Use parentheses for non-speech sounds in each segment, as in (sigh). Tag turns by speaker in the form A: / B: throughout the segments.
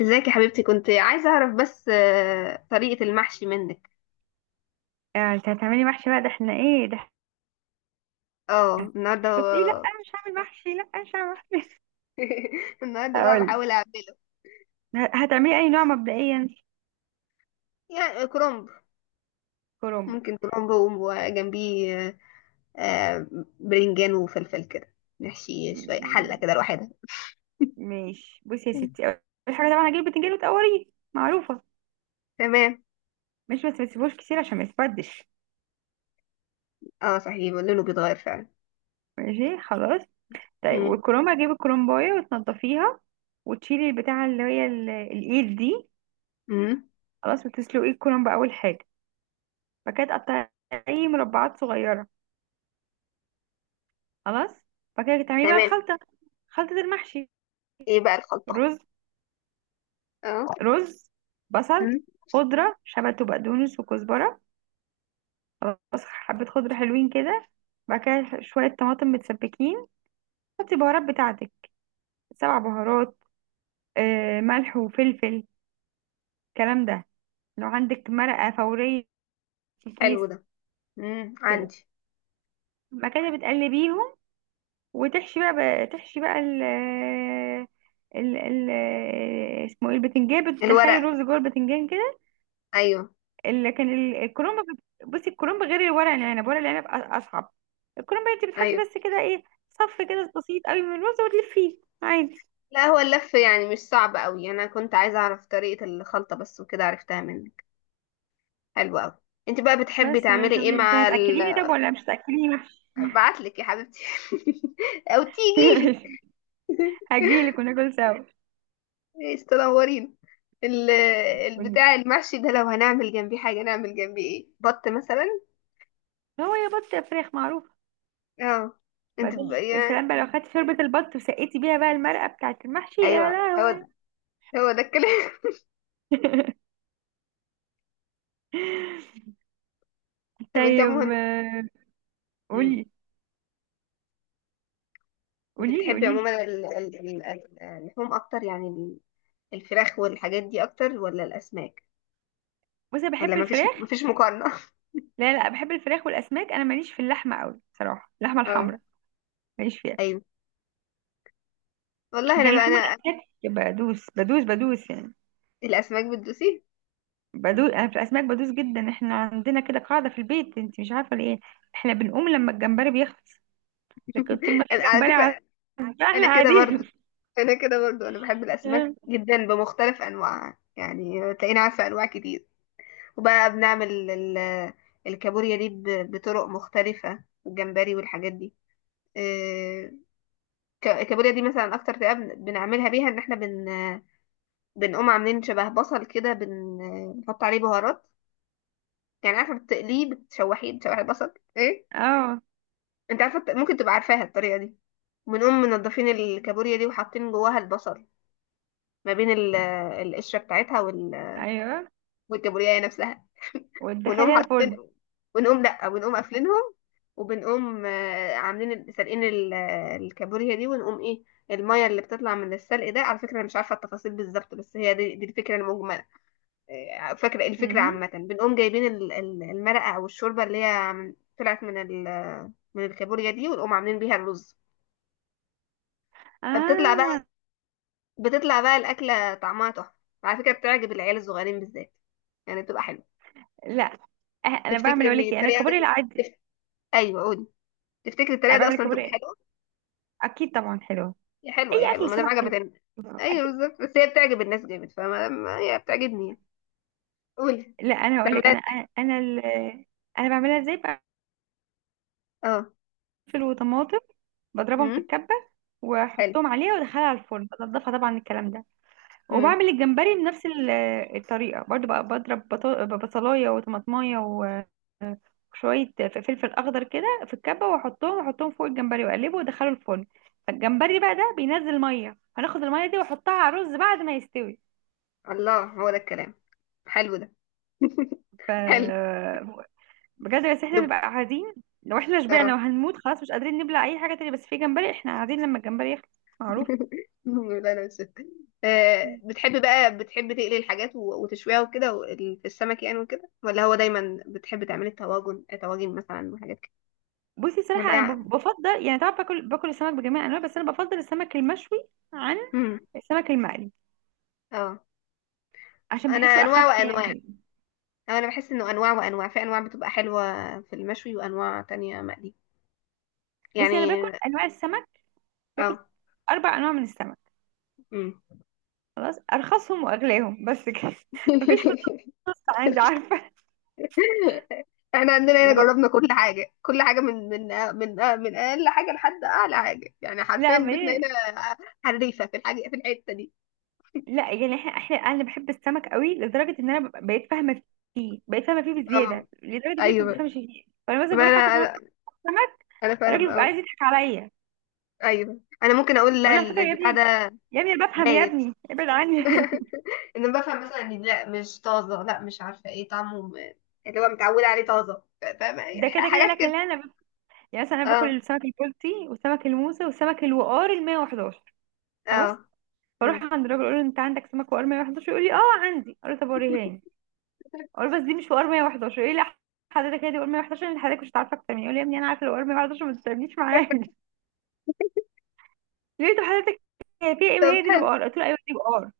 A: ازيك يا حبيبتي، كنت عايزة اعرف بس طريقة المحشي منك.
B: انت هتعملي محشي بقى ده احنا ايه ده؟
A: اه،
B: قلت ايه؟ لا
A: النهاردة.
B: انا مش هعمل محشي، لا انا مش هعمل محشي.
A: (laughs)
B: (laughs)
A: النهاردة بقى
B: هقولك.
A: بحاول اعمله.
B: هتعملي اي نوع مبدئيا؟
A: يعني كرنب.
B: كرنب.
A: ممكن كرنب وجنبيه آه، برنجان وفلفل كده. نحشي شوية حلة
B: م-
A: كده لوحدها.
B: ماشي، بصي يا
A: مم.
B: ستي، اول حاجه طبعا هجيب البتنجان وتقوريه، معروفه،
A: تمام.
B: مش بس ما تسيبوش كتير عشان ما يتبدش.
A: اه، صحيح لونه بيتغير فعلا.
B: ماشي، خلاص. طيب،
A: مم.
B: والكرنب هجيب الكرنبايه وتنضفيها وتشيلي البتاعه اللي هي الايد دي،
A: مم.
B: خلاص، وتسلقي الكرنب اول حاجه. بعد كده تقطعي مربعات صغيره، خلاص. بعد كده تعملي بقى
A: تمام.
B: الخلطه، خلطه المحشي:
A: ايه بقى الخلطة؟
B: رز،
A: اه.
B: رز، بصل،
A: مم.
B: خضرة شبت وبقدونس وكزبرة، خلاص، حبة خضرة حلوين كده. بعد كده شوية طماطم متسبكين، حطي بهارات بتاعتك، سبع بهارات، ملح وفلفل، الكلام ده. لو عندك مرقة فورية في
A: حلو
B: كيس
A: ده.
B: كده،
A: عندي.
B: بعد كده بتقلبيهم وتحشي بقى، تحشي بقى ال اسمه ايه، البتنجان، بتدخلي
A: الورق.
B: الرز جوه البتنجان كده.
A: ايوه.
B: لكن الكرنب، بصي، الكرنب غير الورق العنب، ورق العنب اصعب. الكرنب انت بتحطي
A: ايوه.
B: بس كده ايه، صف كده بسيط قوي من الرز وتلفيه عادي.
A: لا، هو اللف يعني مش صعب قوي، انا كنت عايزه اعرف طريقه الخلطه بس، وكده عرفتها منك. حلو قوي. انت بقى بتحبي
B: بس.
A: تعملي
B: طب
A: ايه
B: انت
A: مع ال؟
B: هتاكليني طب ولا مش هتاكليني وحش؟
A: (laughs) ابعتلك يا حبيبتي (laughs) او تيجي لي.
B: (laughs) هجيلك وناكل سوا.
A: ايش تنورين. ال- (laughs)
B: قولي.
A: البتاع المحشي ده لو هنعمل جنبيه حاجه، نعمل جنبيه ايه؟ بط مثلا؟
B: هو يا بط يا فراخ معروف.
A: اه. انت ب...
B: بعدين يا
A: يا...
B: سلام بقى لو خدت شوربة البط وسقيتي بيها بقى المرقة بتاعت المحشي، يا
A: ايوه، هو
B: لهوي.
A: ده، هو ده الكلام.
B: (laughs)
A: (laughs) طب انت
B: طيب،
A: عموما. مم.
B: قولي،
A: انت
B: قوليلي
A: بتحبي
B: قوليلي.
A: عموما اللحوم اكتر، يعني الفراخ والحاجات دي اكتر، ولا الاسماك؟
B: بصي، أنا
A: ولا
B: بحب
A: مفيش
B: الفراخ.
A: مفيش مقارنة؟ (laughs)
B: لا لا، بحب الفراخ والاسماك، انا ماليش في اللحمه قوي بصراحه، اللحمه
A: اه.
B: الحمراء ماليش فيها.
A: ايوه. والله
B: لكن
A: انا بقى
B: لحوم
A: انا.
B: الاسماك بدوس بدوس بدوس يعني،
A: الاسماك بتدوسي؟
B: بدوس، انا في الاسماك بدوس جدا. احنا عندنا كده قاعده في البيت انت مش عارفه ليه، احنا بنقوم لما الجمبري بيخلص، لكن طول ما
A: (laughs)
B: في
A: انا على
B: جمبري
A: فكرة،
B: احنا
A: انا كده
B: قاعدين.
A: برضو، انا كده برضو، انا بحب الاسماك
B: (laughs)
A: جدا بمختلف انواعها، يعني تلاقيني عارفة انواع كتير. وبقى بنعمل الكابوريا دي بطرق مختلفة، والجمبري والحاجات دي. آه، الكابوريا دي مثلا اكتر طريقة بنعملها بيها ان احنا بنقوم عاملين شبه بصل كده، بنحط عليه بهارات، يعني عارفة بتقليه، بتشوحيه، بتشوحي البصل ايه.
B: اه،
A: انت عارفه ممكن تبقى عارفاها الطريقه دي. بنقوم منضفين الكابوريا دي وحاطين جواها البصل، ما بين القشره بتاعتها
B: ايوه.
A: والكابوريا نفسها. ونقوم
B: وتدخليها
A: حاطين،
B: الفرن.
A: ونقوم لا، ونقوم قافلينهم. وبنقوم عاملين سالقين الكابوريا دي، ونقوم ايه، الميه اللي بتطلع من السلق ده. على فكره انا مش عارفه التفاصيل بالظبط، بس هي دي الفكره المجمله. فاكره إيه الفكره
B: مم.
A: عامه. بنقوم جايبين المرقه او الشوربه اللي هي طلعت من الكابوريا دي، ونقوم عاملين بيها الرز. فبتطلع بقى
B: اه،
A: بتطلع بقى الأكلة طعمها تحفة. على فكرة بتعجب العيال الصغيرين بالذات، يعني بتبقى حلوة.
B: لا. انا
A: تفتكر
B: بعمل، اقول
A: ان
B: لك ايه، انا
A: الطريقة
B: كابوريا
A: دي
B: العادي،
A: تف... ايوه، قولي. تفتكر الطريقة
B: انا
A: دي
B: بعمل
A: اصلا تبقى
B: كابوريا،
A: حلوة؟
B: اكيد طبعا حلوه،
A: يا حلوة يا
B: اي
A: حلوة،
B: اكل
A: ما دام
B: سمك
A: عجبت
B: حلو،
A: الناس. ايوه
B: اكيد.
A: بالظبط، بس هي بتعجب الناس جامد، فما هي بتعجبني يعني. قولي.
B: لا انا هقول
A: تعملها
B: لك، انا
A: ازاي؟
B: انا انا انا بعملها ازاي، بقفل
A: اه.
B: وطماطم، بضربهم في
A: امم.
B: الكبه
A: حلو.
B: واحطهم عليها وادخلها على الفرن، بنضفها طبعا الكلام ده.
A: امم.
B: وبعمل الجمبري بنفس الطريقه برضو بقى، بضرب بصلايه وطماطمايه وشويه فلفل اخضر كده في الكبه واحطهم، واحطهم فوق الجمبري واقلبه وادخله الفرن. فالجمبري بقى ده بينزل ميه، هناخد الميه دي واحطها على الرز بعد ما يستوي.
A: الله، هو ده الكلام. حلو ده.
B: ف...
A: حلو.
B: بجد. بس احنا
A: دب.
B: نبقى قاعدين، لو احنا
A: اه.
B: شبعنا وهنموت خلاص مش قادرين نبلع اي حاجه تانية، بس في جمبري احنا قاعدين لما الجمبري يخلص، معروف.
A: (laughs) لا، لا، مش. بتحب بقى، بتحب تقلي الحاجات وتشويها وكده في السمك، يعني وكده، ولا هو دايما بتحب تعملي الطواجن، طواجن مثلا وحاجات كده؟
B: بصي صراحه
A: ولا
B: انا بفضل يعني، طبعا باكل، باكل السمك بجميع انواعه، بس انا بفضل السمك المشوي عن
A: مم.
B: السمك المقلي،
A: اه،
B: عشان
A: انا
B: بحسه
A: انواع
B: اخف يعني
A: وانواع.
B: كده.
A: أو انا بحس انه انواع وانواع، في انواع بتبقى حلوة في المشوي، وانواع تانية مقلي
B: بصي، انا
A: يعني.
B: باكل انواع السمك،
A: اه.
B: باكل 4 انواع من السمك،
A: مم.
B: خلاص، ارخصهم واغلاهم بس كده. (laughs) مفيش
A: (laughs)
B: فلوس عندي، عارفه.
A: احنا عندنا هنا
B: يعني
A: جربنا كل حاجة كل حاجة، من اقل حاجة لحد اعلى حاجة، يعني حرفيا
B: لا ما
A: بيتنا
B: هي،
A: هنا حريفة في الحاجة في الحتة دي.
B: لا يعني احنا احنا، انا بحب السمك قوي لدرجه ان انا بقيت فاهمه فيه، بقيت فاهمه فيه
A: اه،
B: بزياده، لدرجه ان انت ما
A: ايوه،
B: بتفهمش فيه. فانا مثلا
A: ما
B: بروح اكل
A: انا
B: في مطعم
A: انا
B: سمك،
A: أنا
B: الراجل
A: فاهمه.
B: بيبقى عايز
A: اه.
B: يضحك عليا،
A: ايوه، انا ممكن اقول
B: اقول
A: لا
B: له على فكره يا
A: البتاع
B: ابني،
A: ده
B: يا ابني انا بفهم، يا
A: بايت.
B: ابني ابعد
A: (laughs)
B: عني.
A: ان أنا بفهم مثلا ان لا مش طازه، لا مش عارفه ايه طعمه اللي هو متعوده عليه طازه، فاهمه
B: (laughs)
A: إيه؟
B: ده كده كده.
A: حاجات
B: لكن
A: كده.
B: لا انا يعني مثلا انا باكل
A: اه.
B: السمك البلطي والسمك الموسى والسمك الوقار ال 111، خلاص.
A: اه.
B: فاروح
A: مم.
B: عند الراجل اقول له انت عندك سمك وقار 111، يقول لي اه عندي، اقول له طب وريهاني. اقول له بس دي مش وقار 111، يقول لي لا حضرتك هي دي وقار 111، اللي حضرتك مش هتعرف اكتر مني. يقول لي يا ابني انا عارفه الوقار 111، ما تستنيش معايا، لقيته حضرتك هي في ام
A: طب
B: هي دي اللي
A: حلو.
B: بقار، قلت له ايوه دي بقار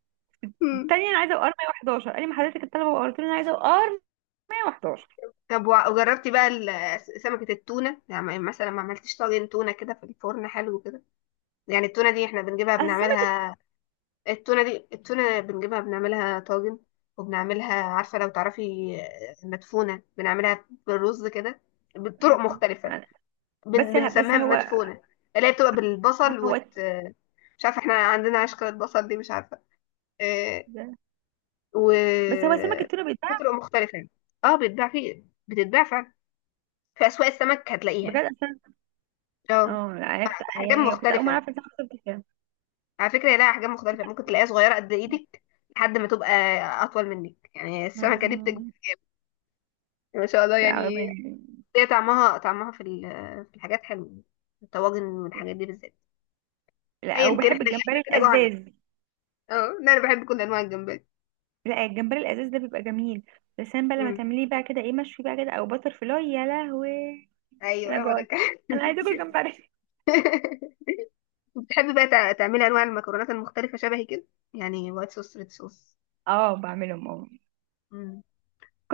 A: مم.
B: التانية، انا عايزه بقار 111، قال لي ما حضرتك الطلبه بقار، قلت له انا عايزه بقار 111.
A: طب وجربتي بقى سمكه التونه، يعني مثلا ما عملتيش طاجن تونه كده في الفرن حلو كده؟ يعني التونه دي احنا بنجيبها
B: اصل السمك
A: بنعملها. التونة دي، التونة بنجيبها بنعملها طاجن، وبنعملها عارفة لو تعرفي مدفونة، بنعملها بالرز كده بطرق
B: مدفون.
A: مختلفة.
B: بس
A: بنسميها
B: هو
A: مدفونة، اللي هي بتبقى بالبصل
B: هو
A: وت... آه، مش عارفة، احنا عندنا عشقة البصل دي مش عارفة. آه، و
B: بس هو سمك التونه
A: في
B: بيتباع
A: طرق مختلفة يعني. اه، بتتباع، في بتتباع فعلا، في أسواق السمك هتلاقيها.
B: بجد اصلا.
A: اه،
B: اه لا انا كنت
A: أحجام
B: يعني، كنت اول ما
A: مختلفة.
B: اعرف ان سمك التونة بيتباع،
A: على فكرة لها أحجام مختلفة، ممكن تلاقيها صغيرة قد إيدك لحد ما تبقى أطول منك، يعني السمكة دي بتكبر،
B: آه.
A: ما شاء الله
B: لا
A: يعني.
B: ما-
A: هي طعمها في الحاجات حلو، الطواجن والحاجات دي بالذات.
B: لا،
A: ايا كان،
B: وبحب
A: احنا
B: الجمبري
A: كده جوعنا.
B: الازاز.
A: اه. لا، انا بحب كل انواع الجمبري.
B: لا الجمبري الازاز ده بيبقى جميل، بس انا بقى لما
A: امم.
B: تعمليه بقى كده ايه مشوي بقى كده او بتر فلاي، يا لهوي. انا
A: ايوه، هو ده
B: جوعت،
A: كان.
B: انا عايزه اكل جمبري.
A: (laughs) بتحبي بقى تعملي انواع المكرونات المختلفه شبهي كده، يعني وايت صوص، ريد صوص.
B: (laughs) اه بعملهم اه،
A: امم.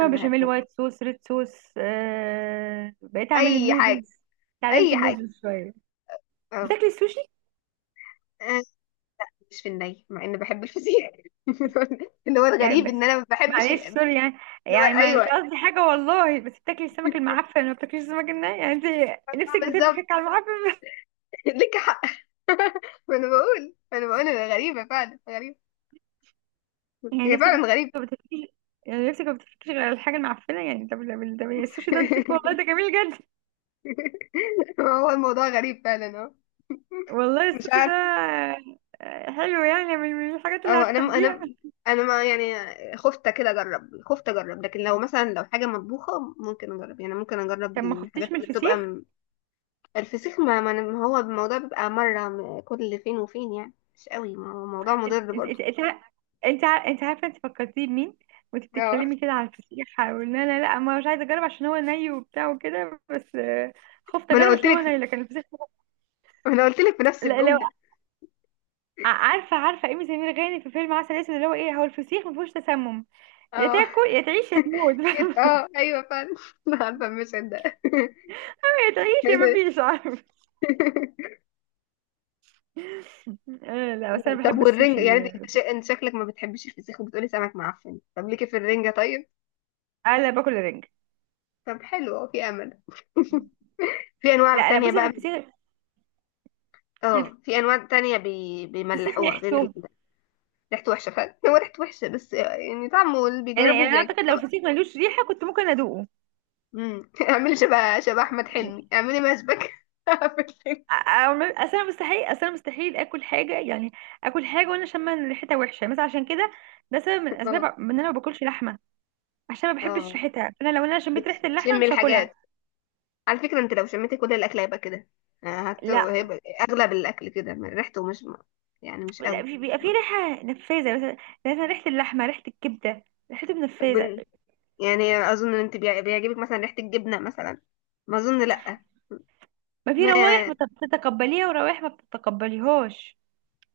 A: انا
B: بشاميل
A: بحبهم.
B: وايت صوص ريد صوص، بقيت اعمل
A: اي حاجه.
B: النودلز، اتعلمت
A: اي حاجه.
B: النودلز شويه.
A: اه.
B: بتاكلي السوشي؟
A: آه، مش في الني، مع اني بحب الفسيخ. (laughs) اللي هو
B: يعني
A: الغريب ان
B: بس
A: انا ما بحبش
B: معلش سوري
A: اللي
B: يعني،
A: هو.
B: يعني ما مش
A: ايوه
B: قصدي حاجه والله، بس بتاكلي السمك المعفن ما بتاكليش السمك الني يعني؟ انت نفسك
A: بالظبط.
B: بتفكك على المعفن.
A: (laughs) لك حق. ما انا بقول انا غريبة، فعلا غريبة.
B: (laughs) يعني
A: هي
B: نفسك
A: فعلا غريبة.
B: ما بتفكيش، يعني نفسك ما بتفكيش غير الحاجه المعفنه يعني؟ طب طب طب، السوشي ده نضيف والله،
A: (laughs)
B: ده جميل جدا،
A: هو الموضوع غريب فعلا. اه.
B: والله
A: مش
B: السوشي ده
A: عارفة.
B: حلو، يعني من من الحاجات اللي
A: اه، انا
B: هتحبيها.
A: انا انا ما يعني خفت كده اجرب، خفت اجرب، لكن لو مثلا لو حاجة مطبوخة ممكن اجرب، يعني ممكن اجرب
B: طب ما
A: الحاجات
B: خفتيش من
A: اللي بتبقى
B: الفسيخ؟
A: م. الفسيخ، ما ما هو الموضوع بيبقى مرة كل فين وفين، يعني مش قوي، ما هو موضوع
B: انت
A: مضر
B: انت
A: برضه.
B: انت انت انت عارفه انت فكرتيه بمين وانت
A: اه.
B: بتتكلمي كده على الفسيخ؟ وان انا لا ما مش عايزه اجرب عشان هو ني وبتاع وكده، بس خفت
A: ما انا
B: اجرب
A: قلت
B: عشان هو ني،
A: لك
B: لكن الفسيخ
A: ما انا قلت لك في نفس
B: لا. لو
A: الجملة.
B: عارفه، عارفه ايمي سمير غانم في فيلم عسل اسود اللي هو ايه، هو الفسيخ ما فيهوش تسمم، يا
A: اه.
B: تاكل يا تعيش يا تموت.
A: اه، ايوه فعلا. (laughs) انا عارفة المشهد ده.
B: (laughs) يا تعيش يا ما فيش،
A: (laughs)
B: عارف. لا بس انا
A: طب
B: بحب
A: والرنجة، يعني
B: السوشي،
A: انت انت شا- انت شكلك ما بتحبيش الفسيخ وبتقولي سمك معفن، طب ليكي في الرنجة طيب؟
B: انا باكل رنج.
A: طب حلو، اه، في امل. (laughs) في انواع
B: لا لا
A: تانية
B: بصي،
A: بقى.
B: الفسيخ،
A: اه، في انواع تانية
B: الفسيخ
A: بيملحوها غير
B: ريحته،
A: ريحته وحشة فعلا. (laughs) هو ريحته وحشة، بس يعني طعمه اللي
B: يعني يعني
A: بيجربه
B: انا
A: بيعجبه
B: اعتقد لو
A: خلاص.
B: الفسيخ ملوش ريحه كنت ممكن ادوقه.
A: امم. (laughs) اعملي شبه احمد حلمي، اعملي مشبك (laughs) في الفيلم.
B: اصل انا مستحيل، اصل انا مستحيل اكل حاجه يعني، اكل حاجه وانا شامه إن ريحتها وحشه مثلا، عشان كده ده سبب من اسباب
A: اه.
B: ان انا ما باكلش لحمه، عشان ما بحبش
A: اه.
B: ريحتها. انا لو انا شميت ريحه اللحمه
A: بتشمي
B: مش هاكلها.
A: الحاجة. على فكرة انت لو شميت كل الاكل هيبقى كده،
B: لا
A: هيبقى اغلب الاكل كده، ريحته مش يعني مش
B: لا،
A: قوي.
B: في بيبقى في ريحه نفاذه مثلا، يعني مثلا ريحه اللحمه، ريحه الكبده، ريحته
A: طب
B: نفاذه.
A: يعني اظن ان انت بيعجبك مثلا ريحة الجبنة مثلا. ما اظن لا.
B: ما في روايح
A: ما.
B: ما بتتقبليها وروائح ما بتتقبليهاش،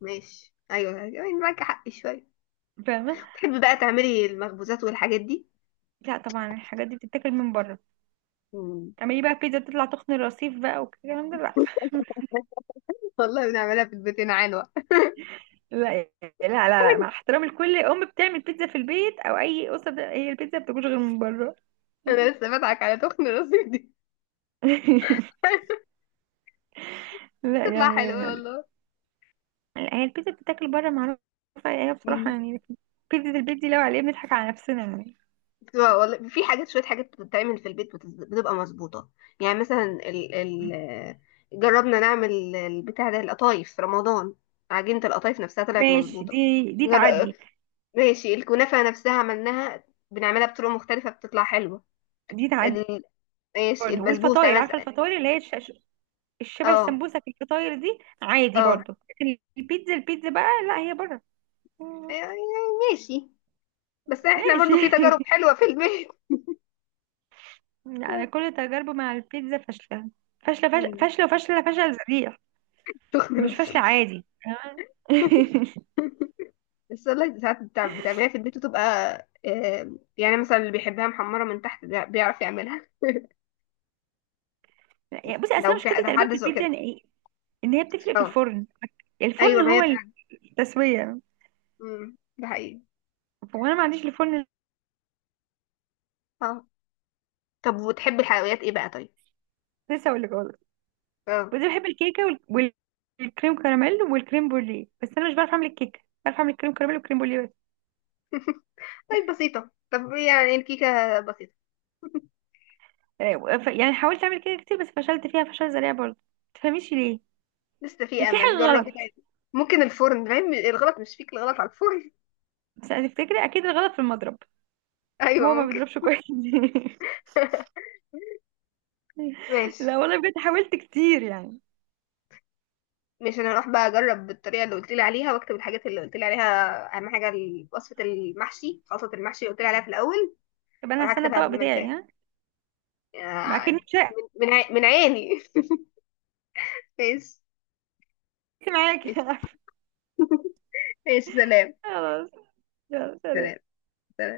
A: ماشي، ايوه، أيوة، يعني معاك حق شوية.
B: فاهمه.
A: تحبي بقى تعملي المخبوزات والحاجات دي.
B: لا طبعا الحاجات دي بتتاكل من بره،
A: مم.
B: تعملي بقى بيتزا تطلع تخن الرصيف بقى والكلام ده؟ لا
A: والله بنعملها في البيت هنا عنوة.
B: لا لا لا لا، مع احترامي لكل ام بتعمل بيتزا في البيت او اي اسره هي البيتزا ما بتاكلش غير من بره.
A: انا لسه بضحك على تخن راسي دي.
B: (laughs)
A: (laughs)
B: لا
A: تطلع
B: يعني،
A: حلوة والله.
B: لا، هي البيتزا بتتاكل بره معروفه، يعني هي بصراحه
A: مم.
B: يعني بيتزا البيت دي لو عليها بنضحك على نفسنا يعني.
A: بتبقى والله، في حاجات شوية، حاجات بتتعمل في البيت بتبقى مظبوطة، يعني مثلا ال ال جربنا نعمل البتاع ده، القطايف في رمضان، عجينة القطايف نفسها طلعت
B: ماشي،
A: مظبوطة.
B: دي
A: جر...
B: تعدي،
A: ماشي، الكنافة نفسها عملناها، بنعملها بطرق مختلفة بتطلع حلوة.
B: دي تعدي.
A: ال... ماشي،
B: برضه
A: البسبوسة
B: والفطاير، عارفه
A: مثلا.
B: الفطاير اللي هي الشبه
A: اه.
B: السمبوسه، في الفطاير دي عادي
A: اه.
B: برضه. لكن البيتزا، البيتزا بقى لا، هي بره.
A: يعني ماشي. بس احنا
B: ماشي.
A: برضو في تجارب
B: (laughs)
A: حلوة في البيت.
B: انا
A: (laughs)
B: كل تجاربي مع البيتزا فاشله، فاشله،
A: مم.
B: فاشله وفاشله فشل ذريع،
A: شكرا
B: مش فاشله
A: لطيف.
B: عادي، تمام.
A: (laughs)
B: (laughs)
A: السلة ساعات بتعمليها في البيت وتبقى، يعني مثلا اللي بيحبها محمرة من تحت ده بيعرف يعملها.
B: يعني بصي اصل أنا
A: لو في،
B: مشكلتي
A: لو
B: تقريبا
A: حد
B: في
A: ذوق
B: البيتزا
A: كده.
B: ان إيه؟ إن هي بتفرق في
A: اه،
B: الفرن، الفرن
A: ايوه ما
B: هو
A: هي فعلا.
B: التسويه،
A: امم، ده حقيقي.
B: وانا ما عنديش الفرن.
A: اه، طب وتحبي الحلويات ايه بقى طيب؟
B: لسه اقول لك خالص،
A: اه.
B: بس بحب الكيكه وال- وال- والكريم كراميل والكريم بوليه، بس انا مش بعرف اعمل الكيكه، بعرف اعمل الكريم كراميل والكريم بوليه بس.
A: (laughs) طيب بسيطة، طب يعني الكيكة بسيطة.
B: يعني حاولت اعمل كيكه كتير بس فشلت فيها فشل ذريع برضه، ما تفهميش ليه،
A: لسه في
B: في
A: امل،
B: حاجه
A: جربي
B: غلط.
A: تاني. ممكن الفرن، فاهم الغلط مش فيك، الغلط على الفرن.
B: بس هتفتكري اكيد الغلط في المضرب،
A: (laughs) ايوه
B: هو ما
A: ممكن.
B: بيضربش كويس. (laughs)
A: ماشي.
B: لا والله بجد حاولت كتير يعني.
A: مش، انا هروح بقى اجرب بالطريقه اللي قلت لي عليها، واكتب الحاجات اللي قلت لي عليها، اهم حاجه وصفه المحشي، خلطه المحشي اللي قلت لي عليها في الاول.
B: طب انا
A: اروح
B: هستنى
A: اكتبها
B: الطبق
A: قبل ما
B: بتاعي،
A: انساها.
B: ها، ما اكني
A: من، من عيني. (laughs) ماشي،
B: مش معاكي. (laughs)
A: ماشي،
B: خلاص،
A: ماشي، سلام،
B: يلا
A: سلام،
B: سلام.
A: سلام.